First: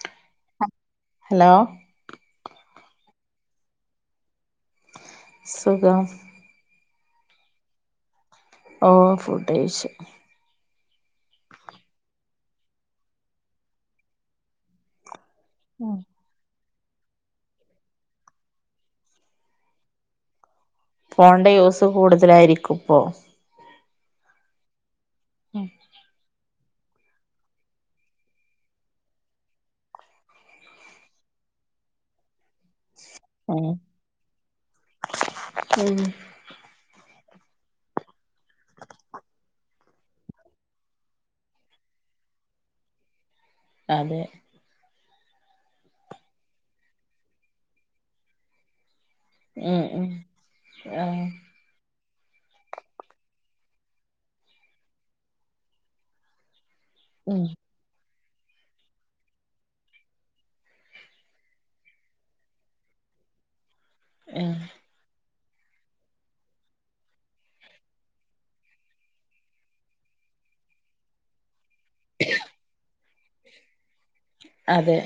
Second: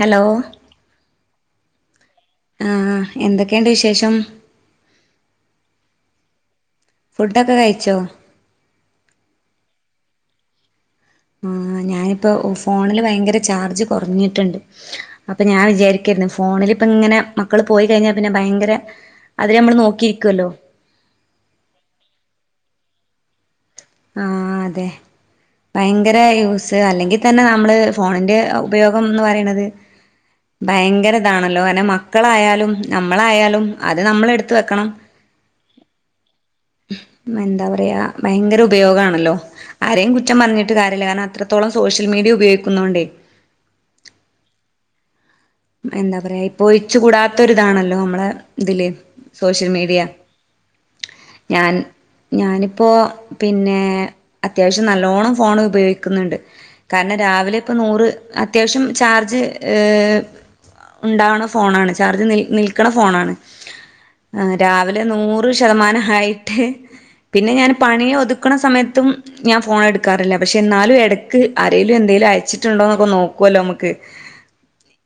Hello hello. ആഹ് ആഹ് എന്തോക്കെണ്ട് വിശേഷം. സുഖം. ഫുഡൊക്കെ കയിച്ചോ ഓ ഫുഡ് കഴിച്ച്. ആഹ് ഞാനിപ്പോ ഫോണില് ഭയങ്കര ചാർജ് കുറഞ്ഞിട്ടുണ്ട്. അപ്പൊ ഞാൻ വിചാരിക്കായിരുന്നു ഫോണില്. ഇപ്പ ഇങ്ങനെ മക്കള് പോയി കഴിഞ്ഞാൽ പിന്നെ ഭയങ്കര അവരെ നമ്മള് നോക്കി ഇരിക്കുവല്ലോ. ഫോണിന്റെ യൂസ് കൂടുതലായിരിക്കും ഇപ്പോ. ആഹ് അതെ ഭയങ്കര യൂസ് ഉണ്ട് അല്ലെങ്കിൽ തന്നെ നമ്മള് ഫോണിന്റെ ഉപയോഗം എന്ന് പറയണത് ഭയങ്കര ഇതാണല്ലോ അങ്ങനെ മക്കളായാലും. നമ്മളായാലും ഉം അത് നമ്മൾ എടുത്ത് വെക്കണം. എന്താ പറയാ ഭയങ്കര ഉപ ഉപയോഗം ആണല്ലോ ആരെയും കുറ്റം പറഞ്ഞിട്ട് കാര്യയില്ല, കാരണം അത്രത്തോളം സോഷ്യൽ മീഡിയ ഉപയോഗിക്കുന്ന കൊണ്ടേ. അതെ എന്താ പറയാ ഇപ്പോ ഒയിച്ചു കൂടത്തൊരു ഇതാണല്ലോ നമ്മടെ ഇതില്. സോഷ്യൽ ഉം മീഡിയ ഉം ആഹ് ഞാൻ. ഞാനിപ്പൊ പിന്നെ അത്യാവശ്യം നല്ലോണ്ണം ഫോൺ ഉപയോഗിക്കുന്നുണ്ട്. കാരണം ഉം രാവിലെ ഇപ്പോ നൂറ്. അത്യാവശ്യം ചാർജ് ഏഹ്. ഉണ്ടാവുന്ന ഫോണാണ് ചാർജ് നിൽ നിൽക്കണ ഫോണാണ്. ഉം ആഹ് രാവിലെ നൂറ്. നൂറ് ശതമാനം ആയിട്ട് പിന്നെ ഞാൻ പണി ഒതുക്കണ സമയത്തും ഞാൻ ഫോൺ എടുക്കാറില്ല, പക്ഷേ എന്നാലും ഇടക്ക്. അരേലും എന്തേലും അയച്ചട്ടുണ്ടോനൊക്കെ നോ ക്വലോ നമക്ക് അതെ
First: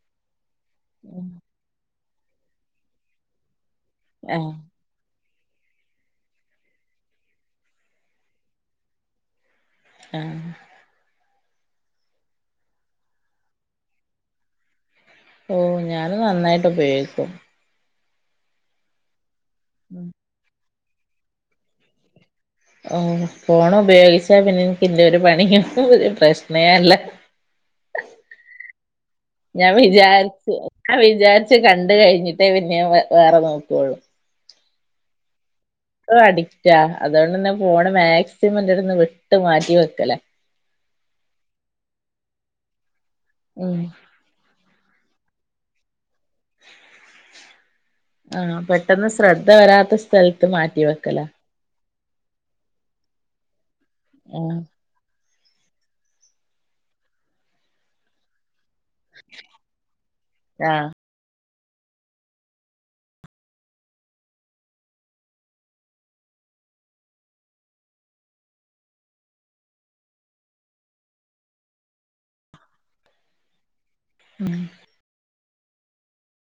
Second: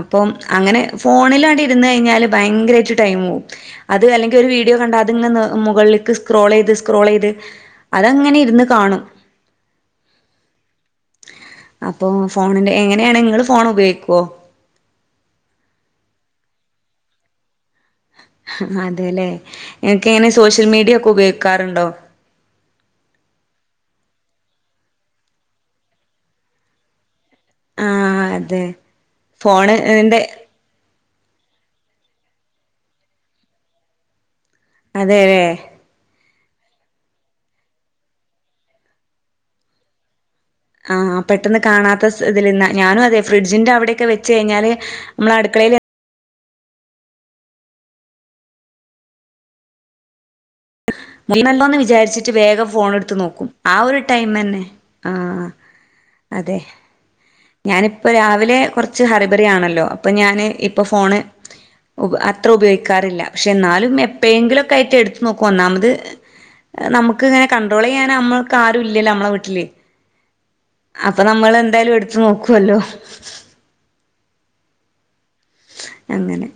അപ്പം അങ്ങനെ ഫോണിലാണ്ട് ഇരുന്നു കയിഞ്ഞാല് ഭയങ്കരായിട്ട് ടൈം പോവും. അത് അല്ലെങ്കി ഒരു ആഹ് വീഡിയോ കണ്ടാ അതിങ്ങനെ നീ മുകളിലേക്ക് സ്ക്രോൾ ചെയ്ത് സ്ക്രോൾ ചെയ്ത് അതങ്ങനെ ഇരുന്ന് കാണും. ആഹ്. അപ്പോ ഫോണിന്റെ എങ്ങനെയാണ് ഇങ്ങള് ഫോൺ ഉപയോഗിക്കോ? ഓ ഞാന് നന്നായിട്ട് ഉപയോഗിക്കും. അതെല്ലേ എനിക്ക് അങ്ങനെ സോഷ്യൽ മീഡിയ ഉപയോഗിക്കാറുണ്ടോ? ഓ ഫോൺ ഉപയോഗിച്ചാ പിന്നെ എനിക്ക്ന്റെ ഒരു പണിയും പ്രശ്നെ അല്ല. ആ അതെ ഞാൻ ഫോണ് എന്റെ വിചാരിച്ച് ഞാൻ വിചാരിച്ച് കണ്ട കഴിഞ്ഞിട്ടേ പിന്നെ ഞ വേറെ നോക്കുള്ളൂ അതെ [unintelligible] അഡിക്റ്റ അതുകൊണ്ട്ന്നെ ഫോണ് മാക്സിമം എന്റെ അടുതന്ന് വിട്ട് മാറ്റി വെക്കല ആഹ് പെട്ടെന്ന് കാണാത്ത ഇതിൽന്നാ ഞാനും അതെ ഫ്രിഡ്ജിൻന്റെ ഉം അവിടെയൊക്കെ വെച്ച് കഴിഞ്ഞാല് മ്മള അടുക്കളയില് ആഹ് പെട്ടെന്ന് ശ്രദ്ധ വരാത്ത സ്ഥല മാറ്റി വെക്കലാ ച്ചിട്ട് വേഗം ഫോൺ എടുത്ത് നോക്കും ആ ഒരു ടൈം ആഹ് തന്നെ ആഹ് അതെ ഞാനിപ്പ രാവിലെ കുറച്ച് ഹറിബറി ആണല്ലോ അപ്പോൾ ഞാൻ ഇപ്പോ ആഹ് ഫോണ് അത്ര ഉപയോഗിക്കാറില്ല പക്ഷെ ന്നാലും എപ്പോഴെങ്കിലും ഒക്കെ ആയിട്ട് എടുത്ത് നോക്കും ഒന്നാമത് നമുക്ക് ഇങ്ങനെ കണ്ട്രോൾ ചെയ്യാൻ നമ്മൾക്ക് ആരു ഇല്ലല്ലോ നമ്മളെ വീട്ടില് അപ്പൊ നമ്മൾ എന്തായാലും എടു നോക്കൂ അല്ലോ ഉം അങ്ങനെ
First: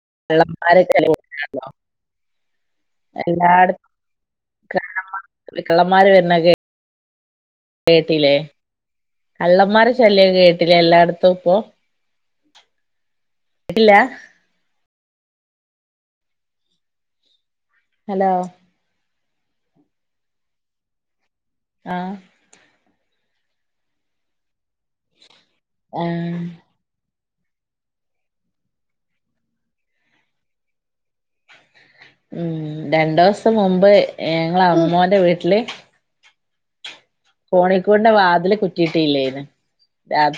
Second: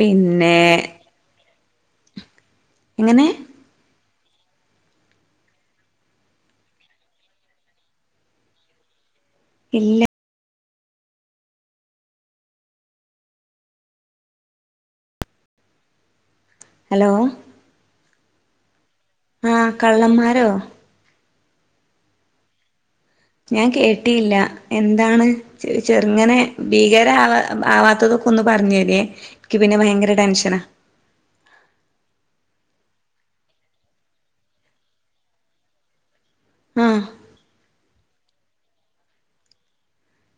പിന്നെ [unintelligible] [unintelligible] എങ്ങനെ എല്ലാട് ക [inaudible] കള്ളമാര് വരണകേ കേട്ടീലെ കള്ളമ്മാരെ ഇല്ല ശല്യ കേ ട്ടില്ല എല്ലാടത്തും ഇപ്പോ [unintelligible] ഹലോ ഹലോ ആഹ് കള്ളമ്മാരോ ആഹ് ഞാൻ കേട്ടിയില്ല എന്താണ് ചെറ്ങ്ങനെ ആഹ് ഭീകരാവാ ബ് ആവാത്തതൊക്കെ ഒന്ന് പറഞ്ഞെര്യേ ൻക്ക് പിന്നെ ഭയങ്കര ടെൻഷനാ ഉം രണ്ടോസം മുമ്പ് എങ്ങള് അമ്മോന്റെ വീട്ടില് ആ കോണിക്കൂട്ന്റെ വാതില് കുറ്റിയിട്ടീല്ലെന്ന്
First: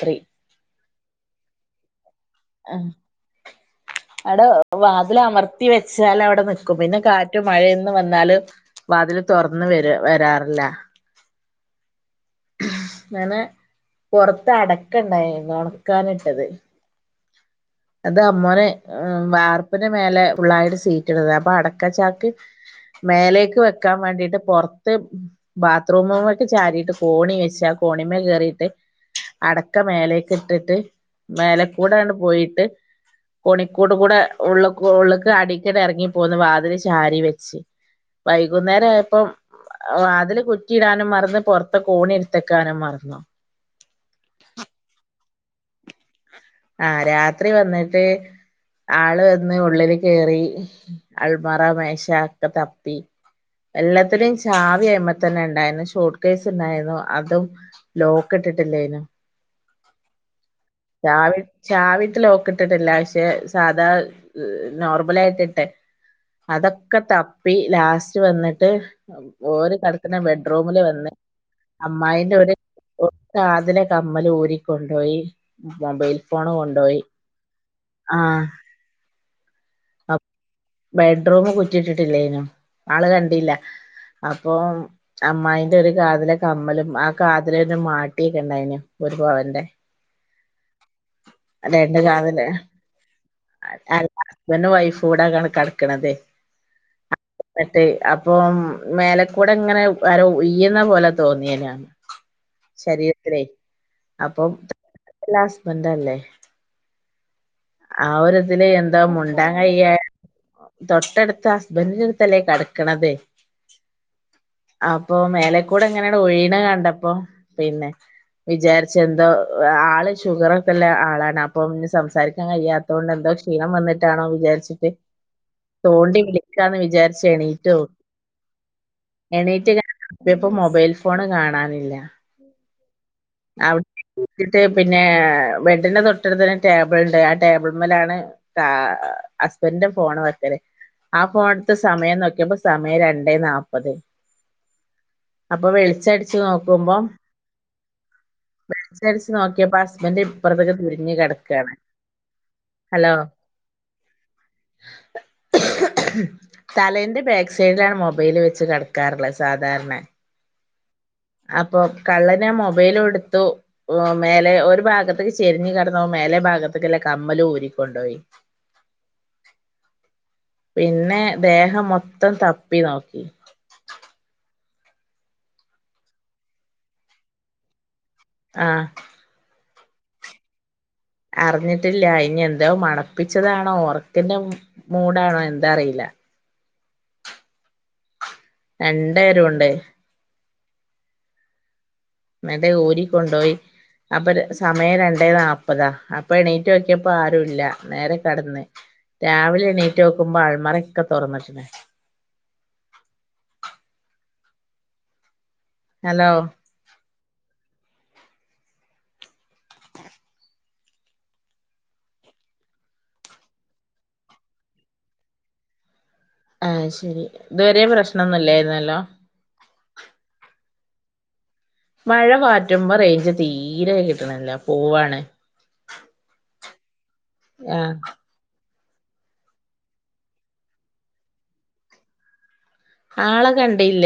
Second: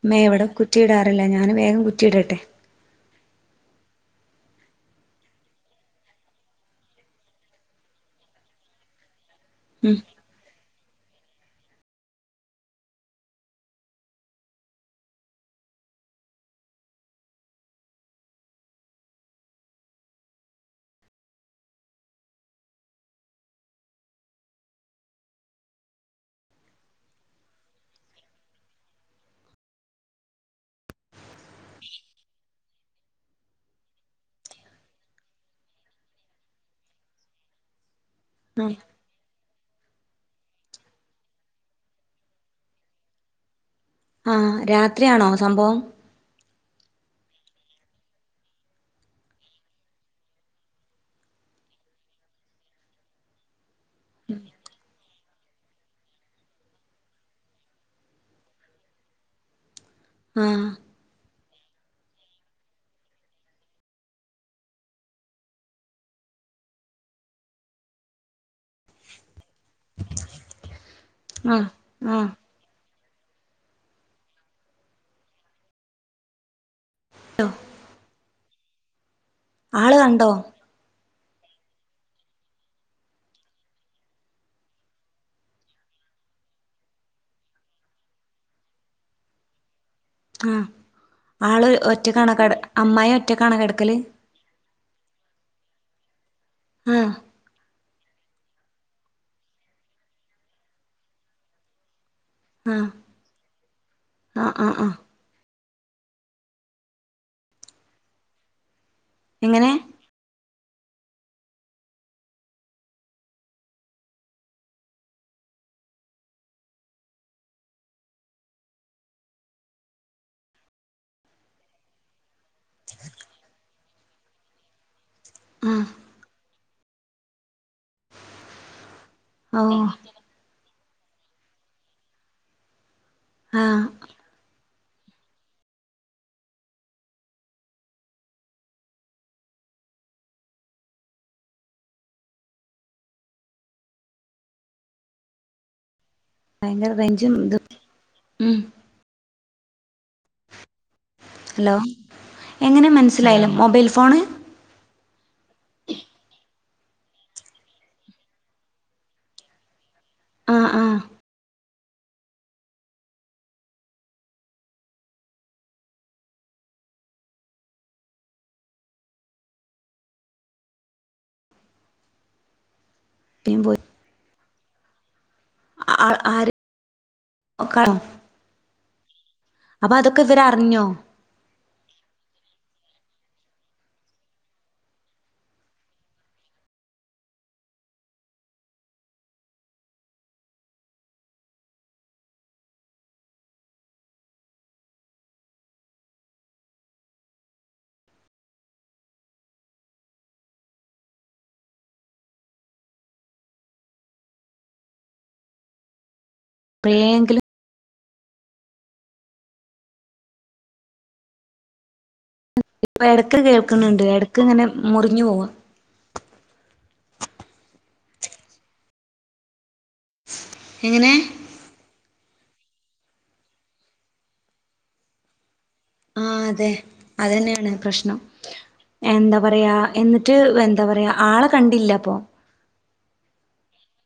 മ്മേ വെടെ കു കുറ്റിടാറില്ല ഞാനും വേഗം കുറ്റിഇടട്ടെ എടോ വാതിൽ അമർത്തി വെച്ചാല് അവ്ടെ നിക്കും പിന്നെ കാറ്റും മഴയൊന്നു വന്നാല് വാതില് തുറന്ന് വര ഉം വരാറില്ല അങ്ങനെ പൊറത്ത് അടക്കണ്ടായിനു ഒണക്കാനിട്ടത് അത് അമ്മോന് വാർപ്പിന്റെ മേലെ ഫുള്ളായിട്ട് സീറ്റിടല അപ്പ അടക്ക ചാക്ക് മേലേക്ക് വെക്കാൻ വേണ്ടിട്ട് പൊറ്ത്ത് ബാത്റൂമ്മക്ക് ചാരീട്ട് കോണി വെച്ച് ആ കോണിമ്മേ കേറീട്ട് അടക്ക മേലേക്ക്ട്ട്ട്ട് മേലെക്കൂടാണ്ട് പോയി ത് കോണിക്കൂട് കൂടെ ഉള്ളുക്ക് ഉള്ള്ക്ക് അടീക്ക്ണ്ടെറങ്ങി പോന്ന് വാതില് ചാരി വെച്ച് ആഹ് വൈകുന്നേര ആയപ്പം വാതില് കുറ്റി ഇടാനും മറന്ന് പൊറത്ത് കോണി ട്ത്തെക്കാനും മറന്നു ആ രാത്രിയാണോ സംഭവം ആ രാത്രി വന്നിട്ട് ആള് വന്ന് ഉള്ളില് കേറി അൾമറ മേശ ഒക്കെ തപ്പി എല്ലാത്തിനും ചാവി അയ്മേ തന്നെ ഇണ്ടായിരുന്നു ഷോർട്ട് കേസ് ഉണ്ടായിരുന്നു അതും ലോക്ക് ഇട്ടിട്ടില്ലേനി ആ ചാവിട്ട് ലോക്ക്‌ ഇട്ട്ട്ട്ല്ല പക്ഷെ സാധാ നോർമലായിട്ടിട്ടെ അതൊക്കെ തപ്പി ലാസ്റ്റ് വന്നിട്ട് ഓര് കടക്കണ ബെഡ്റൂമ് ല് വന്ന് ആഹ് ആഹ് അമ്മായിന്റെ ഒര് ഒ കാതിലെ കമ്മല് ഊരീ കൊണ്ടോയി മൊബൈൽ ഫോണ് കൊണ്ടോയി ട്ടോ ആ ആള് കണ്ടോ ബെഡ്റൂം കുറ്റി ഇട്ടിട്ടില്ലായിനു ആള് കണ്ടില്ല അപ്പൊ അമ്മായിന്റെ ഒരു കാതിലെ കമ്മലും ആ കാതില ഒര് മാട്ടിക്കണ്ടായിനു ഒരു പവന്റെ ആ ആള് രണ്ട് ഒറ്റക്കാണോ കാതില് കട അമ്മായി ഒറ്റക്കാണോ കെടക്കല് കെടക്ക്‌ണതെ ആ അപ്പം മേലക്കൂടെ ഇങ്ങനെ ആരോ ഉയ്യുന്ന പോലെ തോന്നിയനാണ് ആഹ് ശരീരത്തിലേ അപ്പം ആഹ് ആഹ് ആഹ് ല ന്തല്ലേ ആവൊരതില് എ ന്താ മുണ്ടാ എങ്ങനെ കയ്യ തൊട്ടടുത്ത് ഹസ്ബൻ്റിന്റെ അടുത്തല്ലേ കടക്കണതേ അപ്പൊ മേലെക്കൂടെ ങ്ങനണ്ട് ഒഴീണ കണ്ടപ്പോ പിന്നെ വിചാരിച്ച എന്തോ ആള് ഷുഗറൊക്കെല്ല ആളാണ് അപ്പൊ ഇഞ്ഞ് സംസാരിക്ക കയ്യാത്തോണ്ട് എന്തോ ക്ഷീണം വന്ന ട്ടാണോ വിചാരിച്ചിട്ടെ ആഹ് തോണ്ടില്ല ക്കാന്ന് വിചാർചേണി ലോ ഓഹ് എണീറ്റ്പ്പോ [unintelligible] മൊബൈൽ ഫോണ് കാണാനില്ല ആഹ് [unintelligible] പിന്നെ ബെഡിൻ്റെ തൊട്ടടുത്തിന് ടേബിൾ ഉണ്ട് ആ ടേബിൾ മേലാണ് കാ ഹസ്ബൻഡും ഫോൺ വെക്കല് ആ ഫോൺത്തെ സമയം നോക്കിയപ്പോ സമയം രണ്ടെ നാല്പ്പത് അപ്പൊ വളിച്ച ഭയങ്കര നോക്കുമ്പം റേഞ്ചും ഇതും ഉം നോക്കിയപ്പം ഹസ്ബെന്റ് ഇപ്പർതത്ത് ക്ക് ഹലോ എങ്ങനെ ഹലോ മനസ്സിലായില്ല മൊബൈൽ ഫോണ് തലേന്റെ ബാക്ക് സൈഡിലാണ് മൊബൈല് വെച്ച് കിടക്കാറുള്ളത് സാധാരെണ ആഹ് ആഹ് അപ്പൊ കള്ളനെ മൊബൈല് ഒടുത്തു മേലെ ഒരു ഭാഗത്തേക്ക് ചെരിഞ്ഞഞ് കടന്ന പോ മേലെ ഭാഗത്തക്കല്ലാം കമ്മലും ഊരിക്കൊണ്ടുപോയി പിന്നെ ദേഹം മൊത്തം തപ്പി നോക്കി [unintelligible] അഹആര് [unintelligible] ആഹ് അപ്പൊ അതൊക്കെ ഇവര അറിഞ്ഞോ അറിഞ്ഞിട്ടില്ല ഇനി എന്തോ മണപ്പിച്ചതാണോ ഓർക്ക്ൻ്റെ മൂടാണോ എന്താ അറിയില്ല രണ്ട രു ണ്ടെ എന്നിട്ട് ഊരി കൊണ്ടോയി അപ്പൊ സമയം രണ്ടേ നാല്പ്പതാ അപ്പൊ എണീറ്റ് വോക്കിയപ്പോ ആരുല്ല നേരെ കട്ന്ന് രാവിലെ എണീറ്റ് വോക്കുമ്പോ അൾമറൊക്കെ തുറന്നിട്ടുക്ണെ ഹലോ പ്പേങ്കിലും [unintelligible] ഇപ്പൊ എടക്ക് കേൾക്കുന്നുണ്ട് എടക്ക് ഇങ്ങനെ മുറിഞ്ഞു പോവാ ആഹ് ശെരി ഇതുവരെ പ്രശ്നൊന്നുംല്ലായിരുന്നല്ലോ എങ്ങനെ മഴ പാറ്റുമ്പോ റേഞ്ച് തീരെ വെർ [unintelligible] ക്ണ് ല്ലപോവാണ് ആഹ് അതെ അതന്നേണ് പ്രശ്നം എന്താ പറയാ എന്നിട്ട് എന്താ പറയാ ആളെ കണ്ടില്ല അപ്പൊ ആളെ കണ്ടില്ല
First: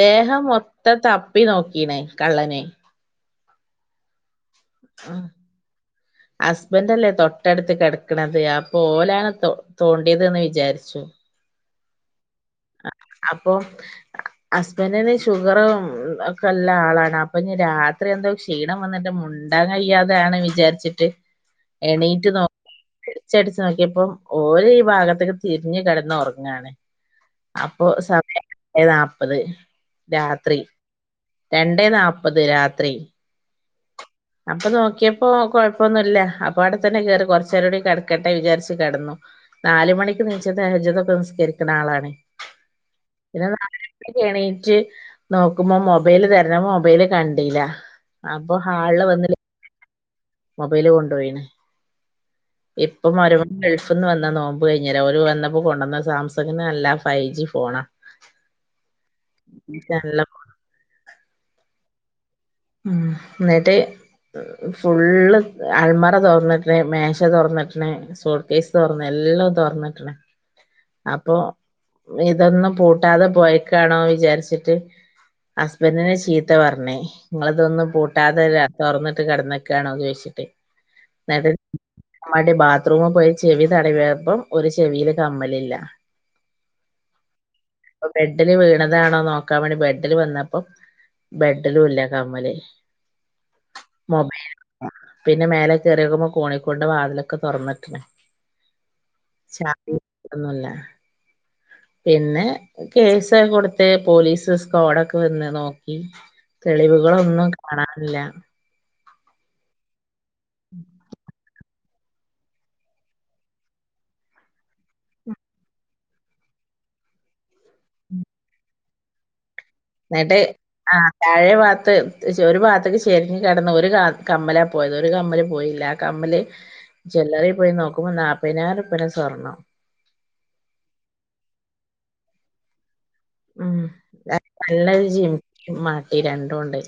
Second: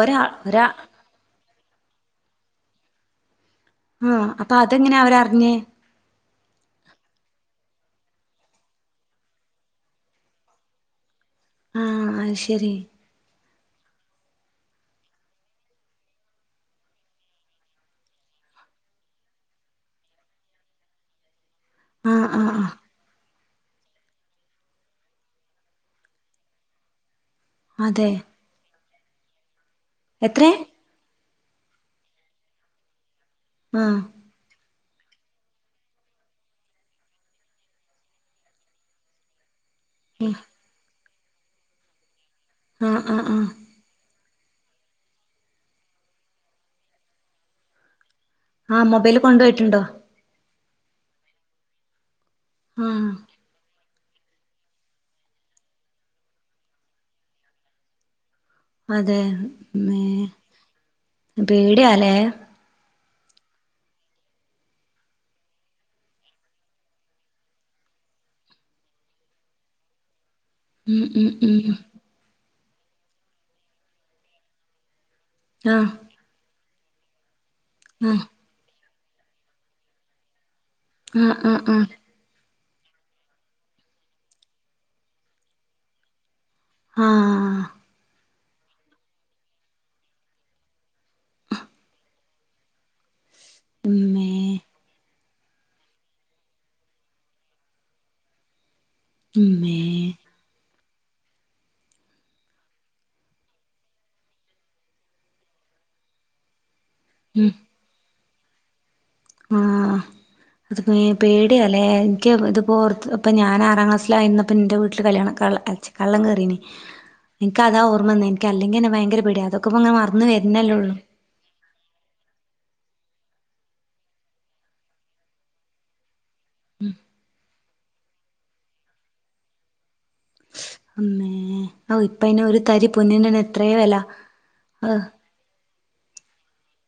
ഒരാ ഒരാ മൊത്തം ത പ്പി നോക്കീണ് കള്ളനെ ആഹ് അതെങ്ങനെ ആ അവരറിഞ്ഞേ ഹസ്ബൻറ് അല്ലേ തൊട്ടടുത്ത് കെട ക്കണത് അപ്പൊ ഓലാണ് തോ തോണ്ടിയതന് വിചാരിച്ചു ആ അഹ് ശരി അപ്പൊ ഹസ്ബന്റിന്ഷുഗർ [unintelligible] ഒക്കെ ഉള്ള ആളാണ് അപ്പൊ രാത്രി എന്തോ ക്ഷീണം വന്നിട്ട് മുണ്ടാൻ കഴിയാതെയാണ് വിചാരിച്ചിട്ട് ആഹ് എണീറ്റ് ആഹ് നോക്ക് ആഹ് ചെട്ച്ചു നോക്കിയപ്പം ഓലീ ഭാഗത്തിക്ക് തിരിഞ്ഞ് കെടന്ന ഉറങ്ങാണ് അപ്പൊ അതെ സമയം എട്ടേ [unintelligible] നാപ്പ പലെ എത്രേ രാത്രി രണ്ടേ നാപത് രാത്രി ആഹ് അപ്പൊ നോ ക്ക്യപ്പോ കൊഴപ്പൊന്നുല്ല അപ്പൊ അടെത്തന്നെ കെറി കൊറച്ചേരോടി കെടക്കട്ടെ വിചാരിച്ച് കെടന്നു നാല് മണിക്ക്നിച്ച്തജുത്ക്കെ നിസ് സ്കരിക്ക്ണ ആളാണെ ആ ആ ആ എണീറ്റ് നോക്കുമ്പോ മൊബൈല് തെരഞ്ഞ മൊബൈല് കണ്ടീല്ല ആ മൊബൈല് കൊണ്ടു പോയിട്ടുണ്ടോ മൊബൈല് കൊണ്ടുപോയിണ് ഇപ്പൊ ആഹ് മരുമകൾ നെയ്സ് ഫ്ന്ന് വന്നാ നോമ്പ് കഴിഞ്ഞോരാ ഓര് വന്നപ്പോ കൊണ്ടന്ന സാംസങ്ങിന് നല്ല ഫൈ ജി ഫോണാ അതെ മേ നല്ല ഫോണാ. പേടി ആല്ലേ ന്നിട്ട് ഫുള്ള് അൾമറ തൊർന്നിട്ട്ണ് മേശ തൊറന്നട്ട്ണ് സ്യൂട്ട് കേസ് തൊറന്ന് എല്ലാം തൊറന്നിട്ട്ണ് ഉം ഉം അപ്പൊ ഉം ഇതൊന്നും പൂട്ടാതെ പോയ്ക്കാണോ വിചാരിച്ചിട്ട് ആഹ് ഹാസ്ബൻ്റിനെ ചീത്ത പറഞ്ഞ് ണ്ണി ങ്ങള് ഇതൊന്നും ആഹ് പൂട്ടാതെരാ തൊറന്ന്ട്ട് കെടന്ന്ക്കാണോ ചോദിച്ചിട്ടേ ആഹ് ന്ന്ട്ട് ആഹ് ആഹ് മടി ബാത്ത് ബാത്റൂമി പോയി ചെവി തടവിയപ്പം ഒരു ചെവില് കമ്മലില്ല. ആആഹ് ബെഡിൽ വീണതാണോ നോക്കാൻ വേണ്ടി ബെഡിൽ വന്നപ്പോ ബെഡിലും ഇല്ല. നമ്മലേ ഇമ്മേ മൊബേൽ പിന്നെ മേലെ കേറി നോക്കുമ്പോ കോണിക്കൂടിൻ്റെ വാതിലൊക്കെ തുറന്നിട്ടണെ ശാ ഇമ്മേ ഒന്നുംല്ല പിന്നെ കേസ് കൊടുത്ത് പോലീസ് സ്കോഡൊക്കെ വന്ന് നോക്കി. തെളിവ് ഇവിടൊന്നും ഉം കാണാനില്ല. ആഹ്. അത് പെ പേടിയ ല്ലെ എനിക്ക് ഇത്പ്പോത്ത് ഇപ്പ ഞാൻ ആറാം ക്ലാസ്സിലായിന്നപ്പ എന്റെ വീട്ടില് കല്യാണക കള്ളൻ കെറീനേ എനിക്ക് അതാഓർമ്മന്ന എനികല്ലെങ്കി ഭയങ്കര പേടിയാ അതോ എന്നിട്ട് ആ താഴെ ഭാത്ത് ഒരു ഭാത്തെക്ക്‌ ചെരിഞ്ഞ് കെടന്ന് ഒരു കമ്മലാ പോയത് ഒരു കമ്മല് പോയില്ല ആ കമ്മല് ചല്ലറെ പോയി നോ ക്കുമ്പോ നാപ്പയിനായിരംറുപ്യിടെ സ്വർണം ഉമ്മേ ആ ഇപ്പ അനെ ഒരു തരി പൊന്നിനെന്നെ എത്രേ ഉം വെല ഞ്ഞ അഹ് നല്ലൊരു ജിമിക്കി മാട്ടി ര ട്ടോണ്ടെ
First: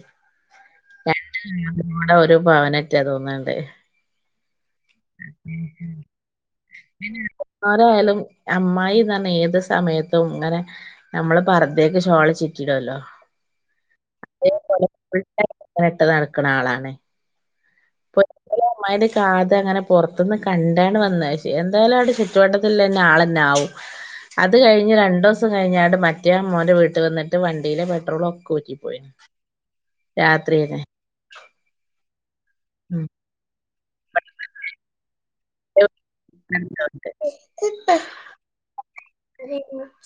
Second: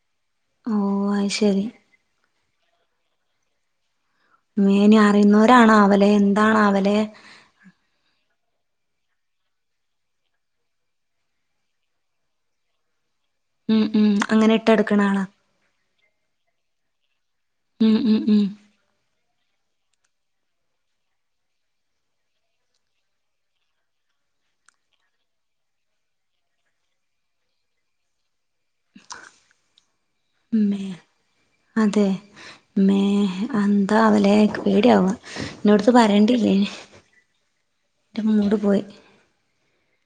ഓഹ് അയ്ശരി [unintelligible] ഒരു പ അവനറ്റാ തോന്നണ്ടേ [unintelligible] അറിയുന്നവരാണ അവലെ എന്താണ് അവലെ അമ്മായീന്ന് പറഞ്ഞ ഏത് സമയത്തും ഇങ്ങനെ നമ്മള് പർദ്ദേക്ക് ശ്വാള് ചുറ്റിടല്ലോ ഉം ഉം അങ്ങനെ ഇട്ട് എടുക്കണ ആളാ ടൈം ഇട്ട് നടക്കണ ആളാണ് ഉം ഉം ഉം താഴത്തെ അങ്ങനെ പൊറത്തുന്ന് കണ്ടാണ് വന്നേ പക്ഷെ എന്തായാലും അവിടെ ചുറ്റുവട്ടത്ത് ഉള്ളെന്ന ആൾ തന്നെ ആവും അത് കഴിഞ്ഞ് രണ്ടു ദിവസം കഴിഞ്ഞു ആയൊണ്ട് മറ്റേ ആ മോന്റെ വീട്ടി വന്നിട്ട് വണ്ടീല പെട്രോള് ഒക്കെ ഉ [unintelligible] രാത്രിയന്നേ ഉമ്മേ അത് എന്താ [unintelligible] പേടി ആവുക ന്നോട് മൂട് പോയി [unintelligible]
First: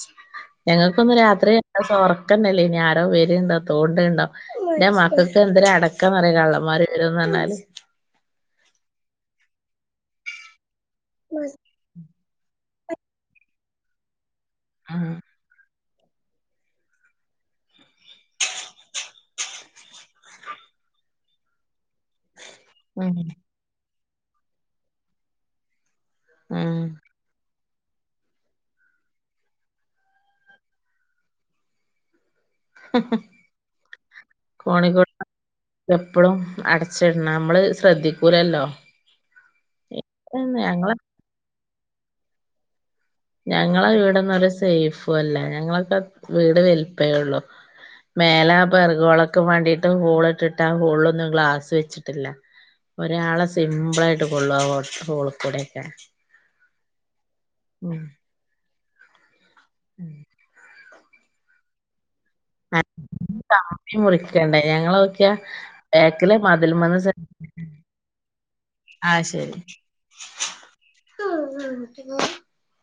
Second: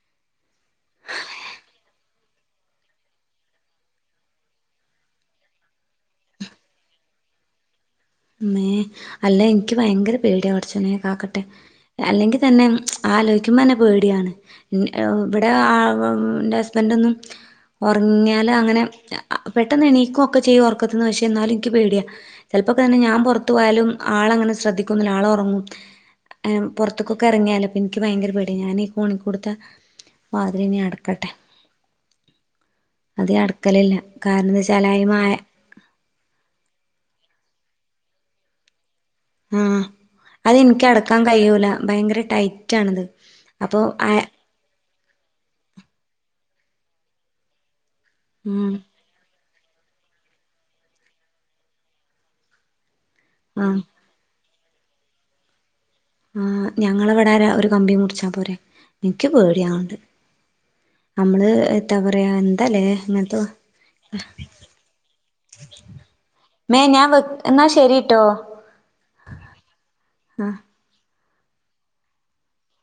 ഞങ്ങൾക്കൊന്ന് രാത്രി രണ്ട് [unintelligible] [unintelligible] ഇനി ആരോ വരുണ്ടോ തോണ്ടണ്ടോ എന്റെ മക്കക്ക് എന്തര് അടക്കാന്നറിയോ കള്ളന്മാര് വരുവെന്ന് പറഞ്ഞാല് ഉമ്മേ അല്ല എനിക്ക് ഭയങ്കര പേടിയവ പടച്ചോനേ കാക്കട്ടെ അല്ലെങ്കിൽ തന്നെ ആലോചിക്കുമ്പോ തന്നെ പേടിയാണ് മ് ഏ ഇവിടെ ആ [unintelligible] ഇന്റെ ഹസ്ബന്റൊന്നും ഒറങ്ങിയാല് അങ്ങനെ ഏ ആ പെട്ടെന്ന് എണീക്കൊകെ ചെയ്യും ഉറക്കത്ത്ന്ന് പക്ഷേ എന്നാലും ഇനിക്ക് പേടിയാ ഇതൊക്കന്നെ ഞാൻ ഉം പൊറത്ത് പോയാലും ആളങ്ങനെ ശ്രദ്ധിക്കൊന്നുല്ല ആള് ഒറങ്ങും ഏ മ് ഉം പൊറത്ത്ക്കൊക്കെ എറങ്ങിയാലും എനിക്ക് ഭയങ്കര പേടി ഞാനീ കോണിക്കൊടുത്ത വാതിലിനി അടക്കട്ടെ അത് അടക്കലില്ല കാരണം എന്ത വച്ചാലായി കോണിക്കൂടെ മായ എപ്പളും അടച്ചിടണം നമ്മള് ശ്രദ്ധിക്കൂലല്ലോ ആ ഞങ്ങള് അതെനിക്ക് അടക്കാൻ കഴിയൂല ഭയങ്കര ടൈറ്റാണിത് ഞങ്ങളെ ഇവിടെന്നും ഒരു സേഫും അല്ല ഞങ്ങളൊക്കെ വീട് വലുപ്പേ ഉള്ളൂ മേലാ ഉം പറുകോളക്ക പോവാൻ വേണ്ടിട്ട് ഹോൾ ഇട്ടിട്ട് ആ ഹോളിലൊന്നും ഗ്ലാസ് വെച്ചിട്ടില്ല ഒരാളെ ആഹ് സിമ്പിളായിട്ട് കൊള്ളവൊ പുറത്ത് ഹോൾക്കൂടേ എക്കെ ആ ഞങ്ങള നേരാ ഒരു കമ്പി മുറിച്ചാ പോരെ എനിക്ക് പേ യാണ്ട് നമ്മള് എ മുറിക്കണ്ടേ ഞങ്ങൾ നോക്കിയ ബാക്കിലെ മേ ഞാൻ മതിൽമേന്ന് വെ എന്നാ ശരിട്ടോ ആ ശരി [inaudible]